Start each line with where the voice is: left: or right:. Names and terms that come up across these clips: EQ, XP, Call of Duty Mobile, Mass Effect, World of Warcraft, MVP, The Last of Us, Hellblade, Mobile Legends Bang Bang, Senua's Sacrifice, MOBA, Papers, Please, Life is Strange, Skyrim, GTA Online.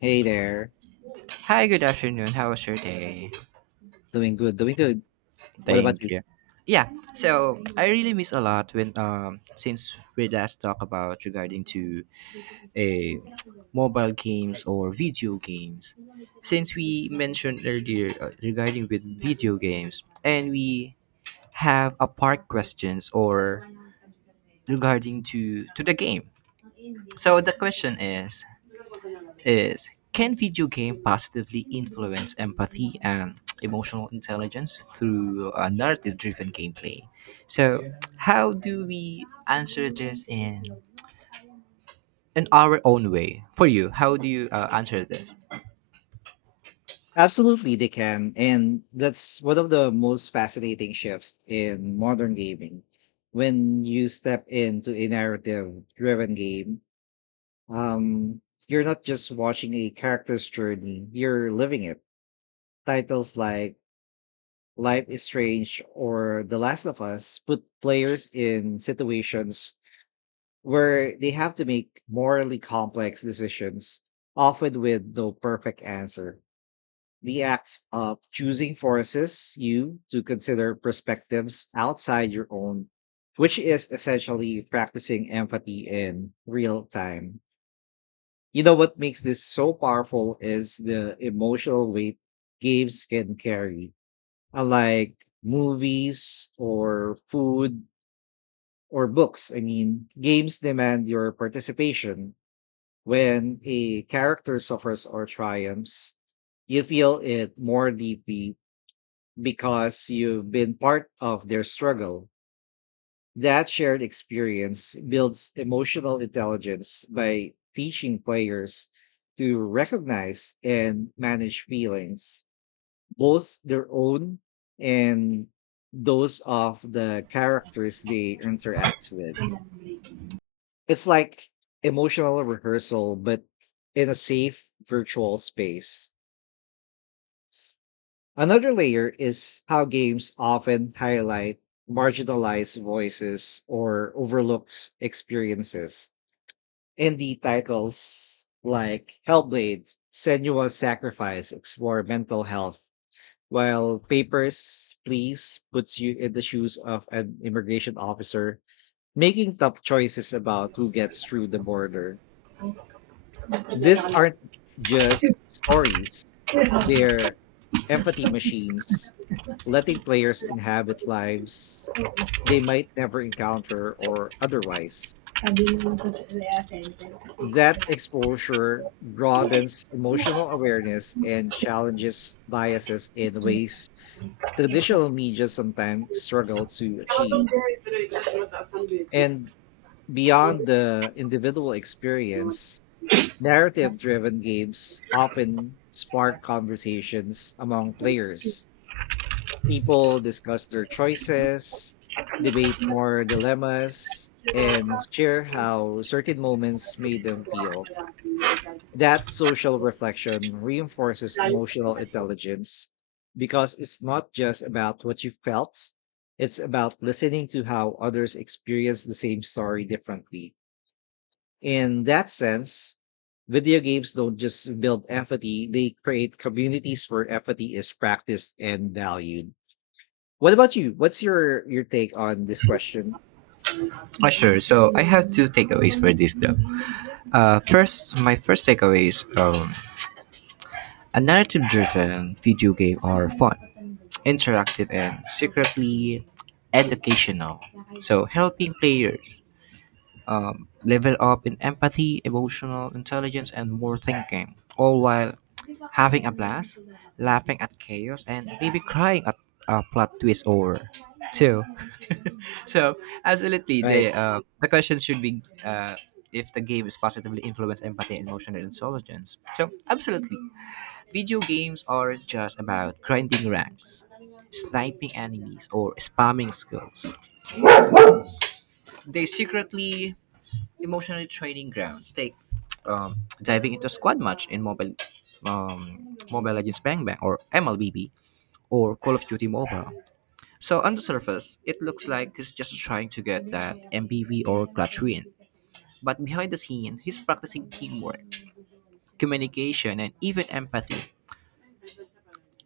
left: Hey there.
right: Hi, good afternoon. How was your day?
left: Doing good, doing good. What about
right: Thank
left: you?
right: you. Yeah, so I really miss a lot when since we last talked about regarding to a mobile games or video games. Since we mentioned earlier, regarding with video games and we have a part questions or regarding to the game. So the question is can video game positively influence empathy and emotional intelligence through a narrative driven gameplay, so how do we answer this in our own way? For you, how do you answer this?
left: Absolutely, they can. And that's one of the most fascinating shifts in modern gaming. When you step into a narrative-driven game, um, you're not just watching a character's journey, you're living it. Titles like Life is Strange or The Last of Us put players in situations where they have to make morally complex decisions, often with no perfect answer. The act of choosing forces you to consider perspectives outside your own, which is essentially practicing empathy in real time. You know what makes this so powerful is the emotional weight games can carry, unlike movies or food or books. I mean, games demand your participation. When a character suffers or triumphs, you feel it more deeply because you've been part of their struggle. That shared experience builds emotional intelligence by teaching players to recognize and manage feelings, both their own and those of the characters they interact with. It's like emotional rehearsal, but in a safe virtual space. Another layer is how games often highlight marginalized voices or overlooked experiences. Indie titles like Hellblade, Senua's Sacrifice explore mental health, while Papers, Please puts you in the shoes of an immigration officer making tough choices about who gets through the border. These aren't just stories, they're empathy machines, letting players inhabit lives they might never encounter or otherwise. That exposure broadens emotional awareness and challenges biases in ways traditional media sometimes struggle to achieve. And beyond the individual experience, narrative driven games often spark conversations among players. People discuss their choices, debate more dilemmas, and
right: Sabi
left: share how certain moments made them feel.
right: mo sa sentence
left: That social reflection reinforces
right: kasi kasi
left: emotional
right: kasi
left: intelligence because it's not just about what you felt, it's about listening to how others experience the same story differently. In that sense, video games don't just build empathy, they create communities where empathy is practiced and valued. What about you? What's your take on this question?
right: Oh, sure. So I have two takeaways for this though. First, my first takeaway is a narrative-driven video game are fun, interactive, and secretly educational. So helping players level up in empathy, emotional intelligence, and more thinking, all while having a blast, laughing at chaos, and maybe crying at a plot twist. Over two. So absolutely,
left: Right,
right: the question should be, uh, if the game is positively influence empathy and emotional intelligence. So absolutely, video games aren't just about grinding ranks, sniping enemies, or spamming skills. They secretly emotionally training grounds. Take diving into squad match in mobile. Um, Mobile Legends Bang Bang or MLBB or Call of Duty Mobile. So on the surface, it looks like it's just trying to get that MVP or clutch win. But behind the scene, he's practicing teamwork, communication, and even empathy.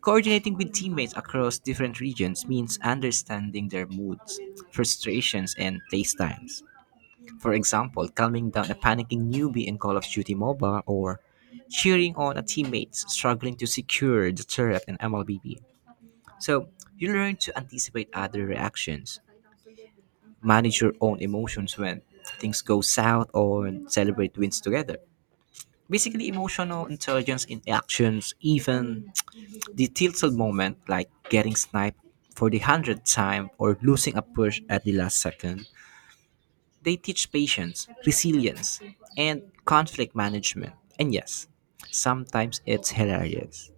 right: Coordinating with teammates across different regions means understanding their moods, frustrations, and playstyles. For example, calming down a panicking newbie in Call of Duty MOBA or cheering on a teammate struggling to secure the turret in MLBB. So, you learn to anticipate other reactions, manage your own emotions when things go south, or celebrate wins together, basically emotional intelligence in actions, even the tilted moment like getting sniped for the 100th time or losing a push at the last second. They teach patience, resilience, and conflict management. And yes, sometimes it's hilarious.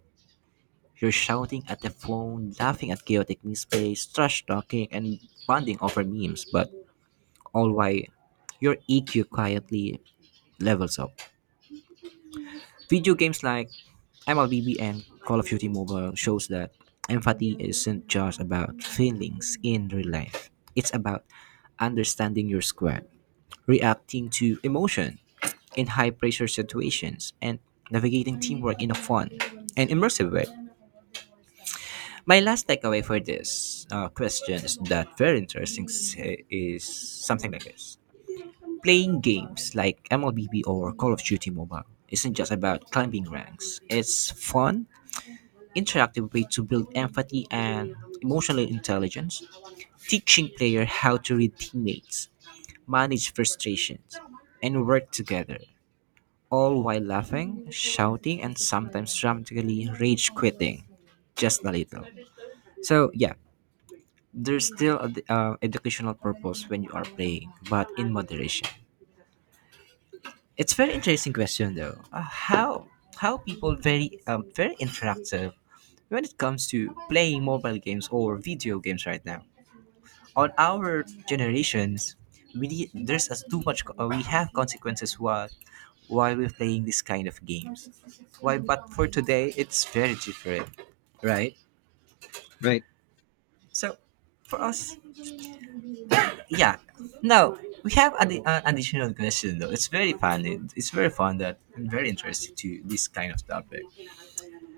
right: You're shouting at the phone, laughing at chaotic misplays, trash talking, and bonding over memes, but all while your EQ quietly levels up. Video games like MLBB and Call of Duty Mobile shows that empathy isn't just about feelings in real life. It's about understanding your squad, reacting to emotion in high pressure situations, and navigating teamwork in a fun and immersive way. My last takeaway for this, question is that very interesting, is something like this. Playing games like MLBB or Call of Duty Mobile isn't just about climbing ranks. It's fun, interactive way to build empathy and emotional intelligence, teaching players how to read teammates, manage frustrations, and work together, all while laughing, shouting, and sometimes dramatically rage quitting just a little. So, yeah, there's still an educational purpose when you are playing, but in moderation. It's very interesting question though. How people very very interactive when it comes to playing mobile games or video games right now. On our generations, we need, there's as too much we have consequences while we're playing this kind of games. Why? But for today it's very different, right?
left: right.
right: So for us, yeah, now we have an additional question, though. It's very fun, it's very fun that I very interesting to this kind of topic.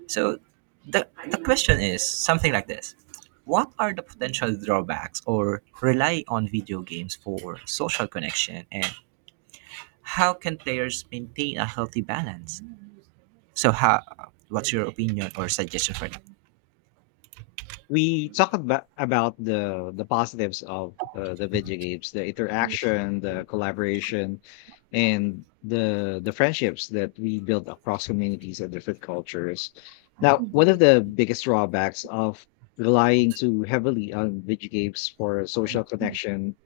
right: So the question is something like this. What are the potential drawbacks or rely on video games for social connection, and how can players maintain a healthy balance? So, how, what's your opinion or suggestion for
left: We talk about about the positives of the video games, the interaction, the collaboration, and the friendships that we build across communities and different cultures. Now, one of the biggest drawbacks of relying too heavily on video games for social connection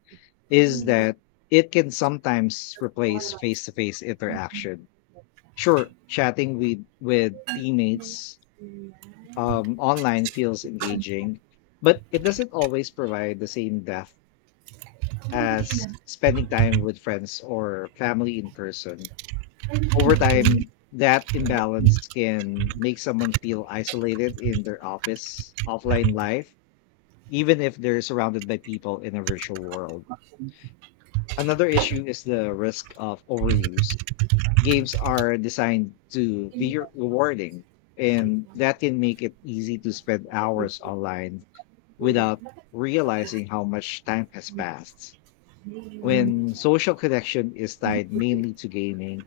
left: is that it can sometimes replace face to face interaction. Sure, chatting with teammates online feels engaging, but it doesn't always provide the same depth as spending time with friends or family in person. Over time, that imbalance can make someone feel isolated in their office, offline life, even if they're surrounded by people in a virtual world. Another issue is the risk of overuse. Games are designed to be rewarding, and that can make it easy to spend hours online without realizing how much time has passed. When social connection is tied mainly to gaming,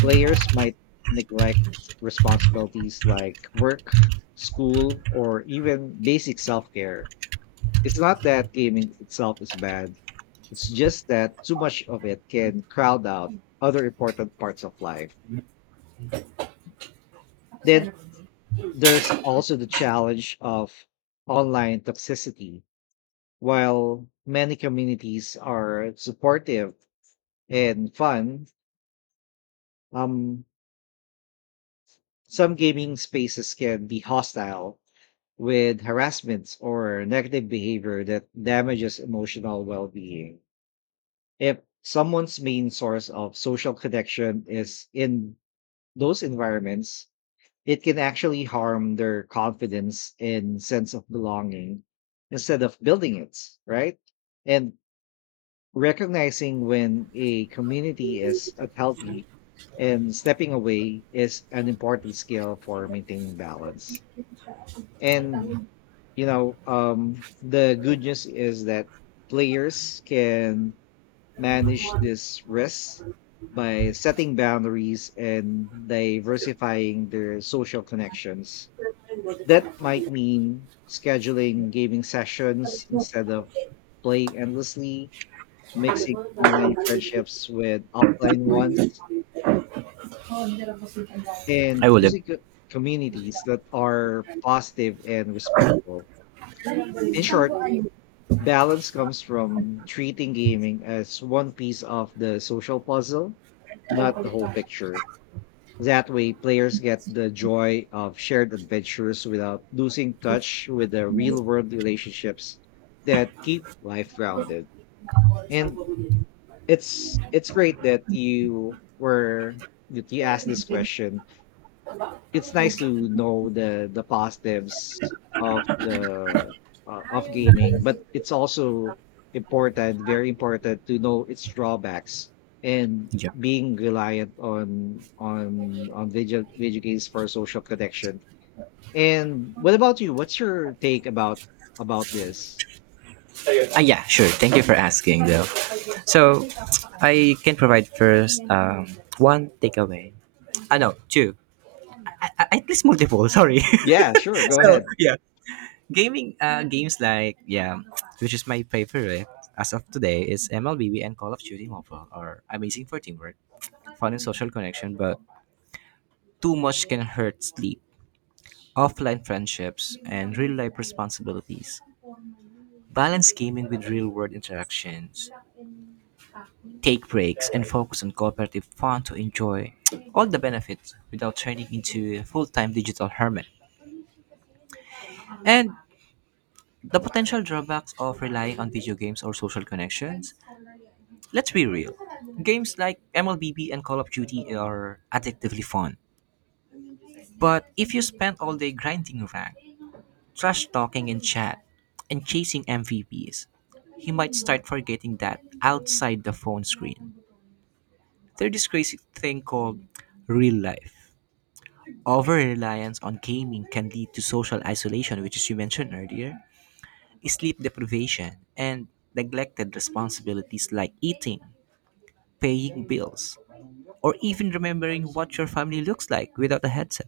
left: players might neglect responsibilities like work, school, or even basic self-care. It's not that gaming itself is bad, it's just that too much of it can crowd out other important parts of life. Then there's also the challenge of online toxicity. While many communities are supportive and fun, um, some gaming spaces can be hostile with harassment or negative behavior that damages emotional well being. If someone's main source of social connection is in those environments, it can actually harm their confidence and sense of belonging instead of building it, right? And recognizing when a community is unhealthy and stepping away is an important skill for maintaining balance. And you know, the good news is that players can manage this risk
right: that?
left: by setting boundaries and diversifying their social connections. That might mean scheduling gaming sessions instead of playing endlessly, mixing online friendships with offline ones, and
right: I will.
left: choosing communities that are positive and respectful. In short, balance comes from treating gaming as one piece of the social puzzle, not the whole picture. That way, players get the joy of shared adventures without losing touch with the real world relationships that keep life grounded. And it's great that you were that you asked this question. It's nice to know the positives of the of gaming, but it's also important, very important, to know its drawbacks and
right: Yeah.
left: being reliant on on video games for social connection. And what about you? What's your take about this?
right: Ah, yeah, sure. Thank you for asking, though. So, I can provide first, one takeaway. Ah, no, two. I, at least multiple, sorry.
left: Yeah, sure, go
right: So
left: ahead.
right: yeah, gaming games like, yeah, which is my favorite as of today, is MLB and Call of Duty Mobile, are amazing for teamwork, fun, and social connection. But too much can hurt sleep, offline friendships, and real life responsibilities. Balance gaming with real world interactions, take breaks, and focus on cooperative fun to enjoy all the benefits without turning into a full-time digital hermit. And the potential drawbacks of relying on video games or social connections. Let's be real. Games like MLBB and Call of Duty are addictively fun. But if you spend all day grinding rank, trash talking in chat, and chasing MVPs, you might start forgetting that outside the phone screen, there's this crazy thing called real life. Over reliance on gaming can lead to social isolation, which, as you mentioned earlier, sleep deprivation, and neglected responsibilities like eating, paying bills, or even remembering what your family looks like without a headset.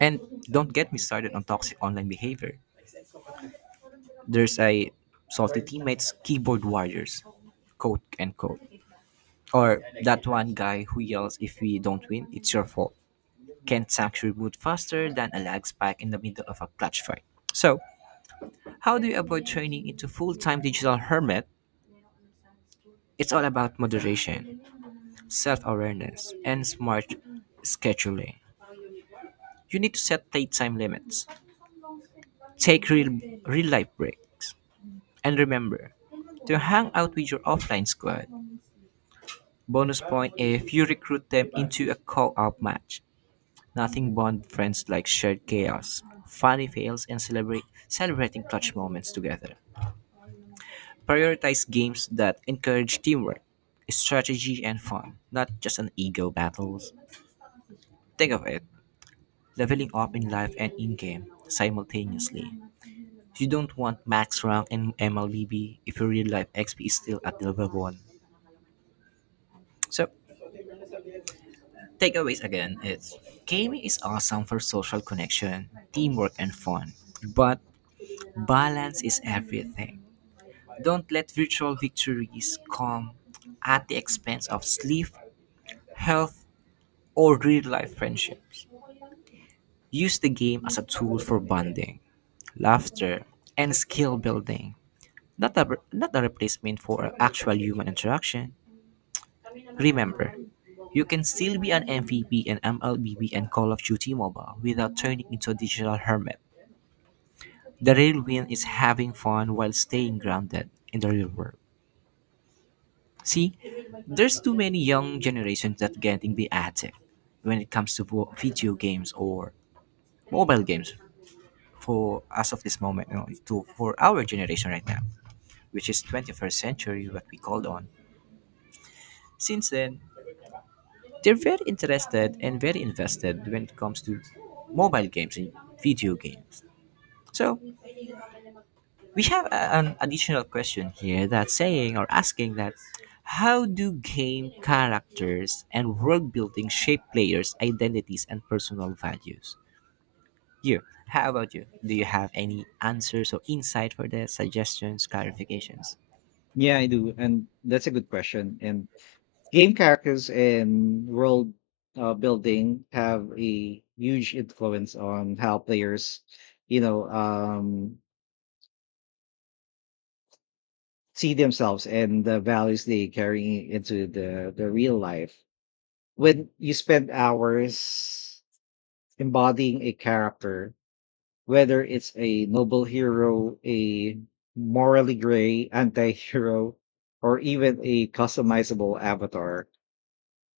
right: And don't get me started on toxic online behavior. There's a salty teammates, keyboard warriors, quote and quote. Or that one guy who yells, if we don't win, it's your fault. Can't actually reboot faster than a lag spike in the middle of a clutch fight. So, how do you avoid turning into full time digital hermit? It's all about moderation, self awareness, and smart scheduling. You need to set playtime limits, take real, real life breaks. And remember to hang out with your offline squad. Bonus point if you recruit them into a call out match. Nothing bond friends like shared chaos, funny fails, and celebrate celebrating clutch moments together. Prioritize games that encourage teamwork, strategy, and fun, not just an ego battles. Think of it, leveling up in life and in game simultaneously. You don't want max rank in MLBB if your real life XP is still at the level 1. So, takeaways again is gaming is awesome for social connection, teamwork, and fun. But balance is everything. Don't let virtual victories come at the expense of sleep, health, or real life friendship. Use the game as a tool for bonding, laughter, and skill building, not a, not a replacement for actual human interaction. Remember, you can still be an MVP in MLBB and MLBB and Call of Duty Mobile without turning into a digital hermit. The real win is having fun while staying grounded in the real world. See, there's too many young generations that getting be addict when it comes to video games or mobile games for as of this moment, to for our generation right now, which is 21st century what we called on. Since then, they're very interested and very invested when it comes to mobile games and video games. So we have an additional question here that's saying or asking that how do game characters and world building shape players' identities and personal values? You, how about you? Do you have any answers or insight for the suggestions, clarifications?
left: Yeah, I do, and that's a good question. And game characters and world building have a huge influence on how players, you know, see themselves and the values they carry into the real life. When you spend hours embodying a character, whether it's a noble hero, a morally gray anti-hero, or even a customizable avatar,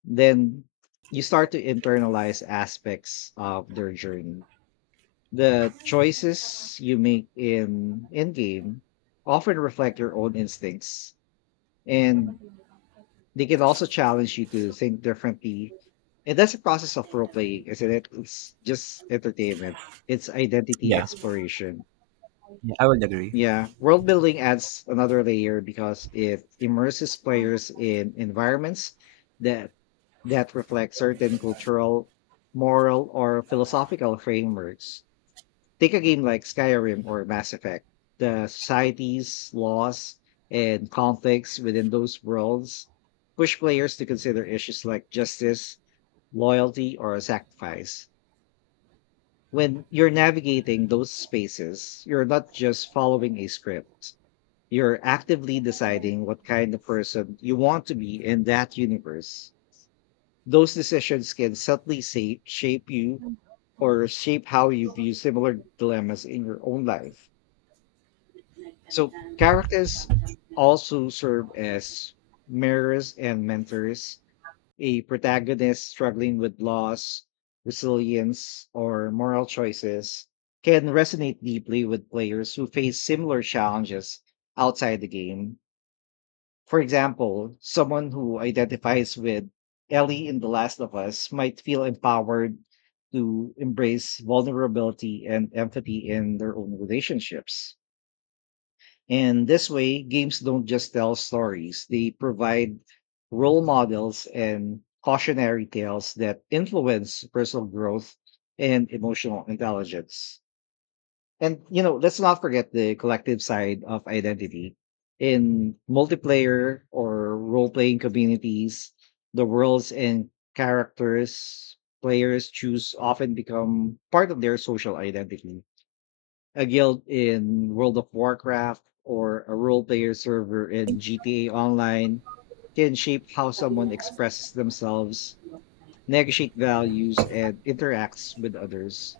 left: then you start to internalize aspects of their journey. The choices you make in game often reflect your own instincts, and they can also challenge you to think differently. And that's a process of role playing, isn't it? It's just entertainment. It's identity
right: Yeah,
left: exploration.
right: yeah, I would agree.
left: Yeah, world building adds another layer because it immerses players in environments that that reflect certain cultural, moral, or philosophical frameworks. Take a game like Skyrim or Mass Effect. The societies, laws, and conflicts within those worlds push players to consider issues like justice, loyalty, or sacrifice. When you're navigating those spaces, you're not just following a script, you're actively deciding what kind of person you want to be in that universe. Those decisions can subtly shape you, or shape how you view similar dilemmas in your own life. So, characters also serve as mirrors and mentors. A protagonist struggling with loss, resilience, or moral choices can resonate deeply with players who face similar challenges outside the game. For example, someone who identifies with Ellie in The Last of Us might feel empowered to embrace vulnerability and empathy in their own relationships. And this way, games don't just tell stories, they provide role models and cautionary tales that influence personal growth and emotional intelligence. And you know, let's not forget the collective side of identity. In multiplayer or role-playing communities, the worlds and characters players choose often become part of their social identity. A guild in World of Warcraft or a role-player server in GTA Online can shape how someone expresses themselves, negotiate values, and interacts with others.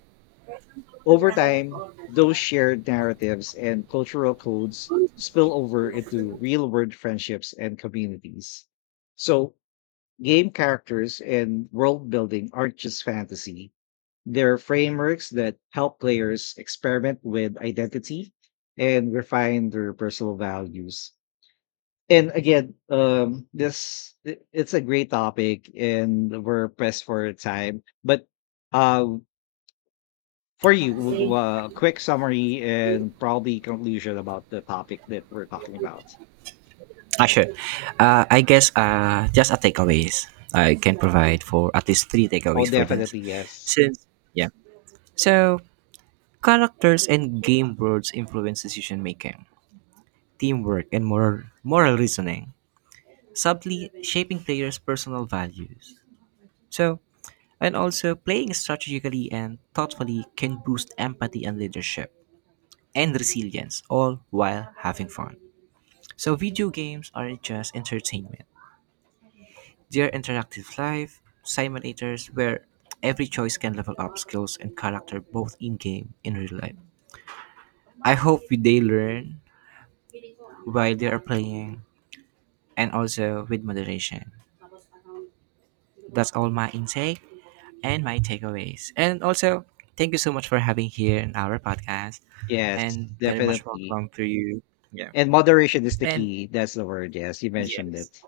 left: Over time, those shared narratives and cultural codes spill over into real world friendships and communities. So, game characters and world building aren't just fantasy, they're frameworks that help players experiment with identity and refine their personal values. And again, this it's a great topic, and we're pressed for time. But uh, for you, quick summary and probably conclusion about the topic that we're talking about.
right: Ah, sure. I guess, just a takeaways. I can provide for at least three
left: Oh,
right: takeaways for this.
left: definitely, yes,
right: Since yeah, so characters and game worlds influence decision making, teamwork, and moral reasoning, subtly shaping players' personal values. So and also playing strategically and thoughtfully can boost empathy and leadership and resilience, all while having fun. So, video games aren't just entertainment, they are interactive life simulators where every choice can level up skills and character both in game and real life. I hope they learn while they are playing, and also with moderation. That's all my intake and my takeaways. And also, thank you so much for having here in our podcast,
left: yes,
right: and very much
left: definitely.
right: welcome to you. Yeah.
left: And moderation is the
right: And
left: key. That's the word. Yes, you
right: yeah.
left: mentioned it.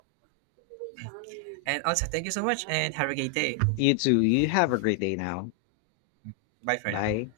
right: And also, thank you so much and have a great day.
left: You too. You have a great day now.
right: Bye for now.
left: Bye.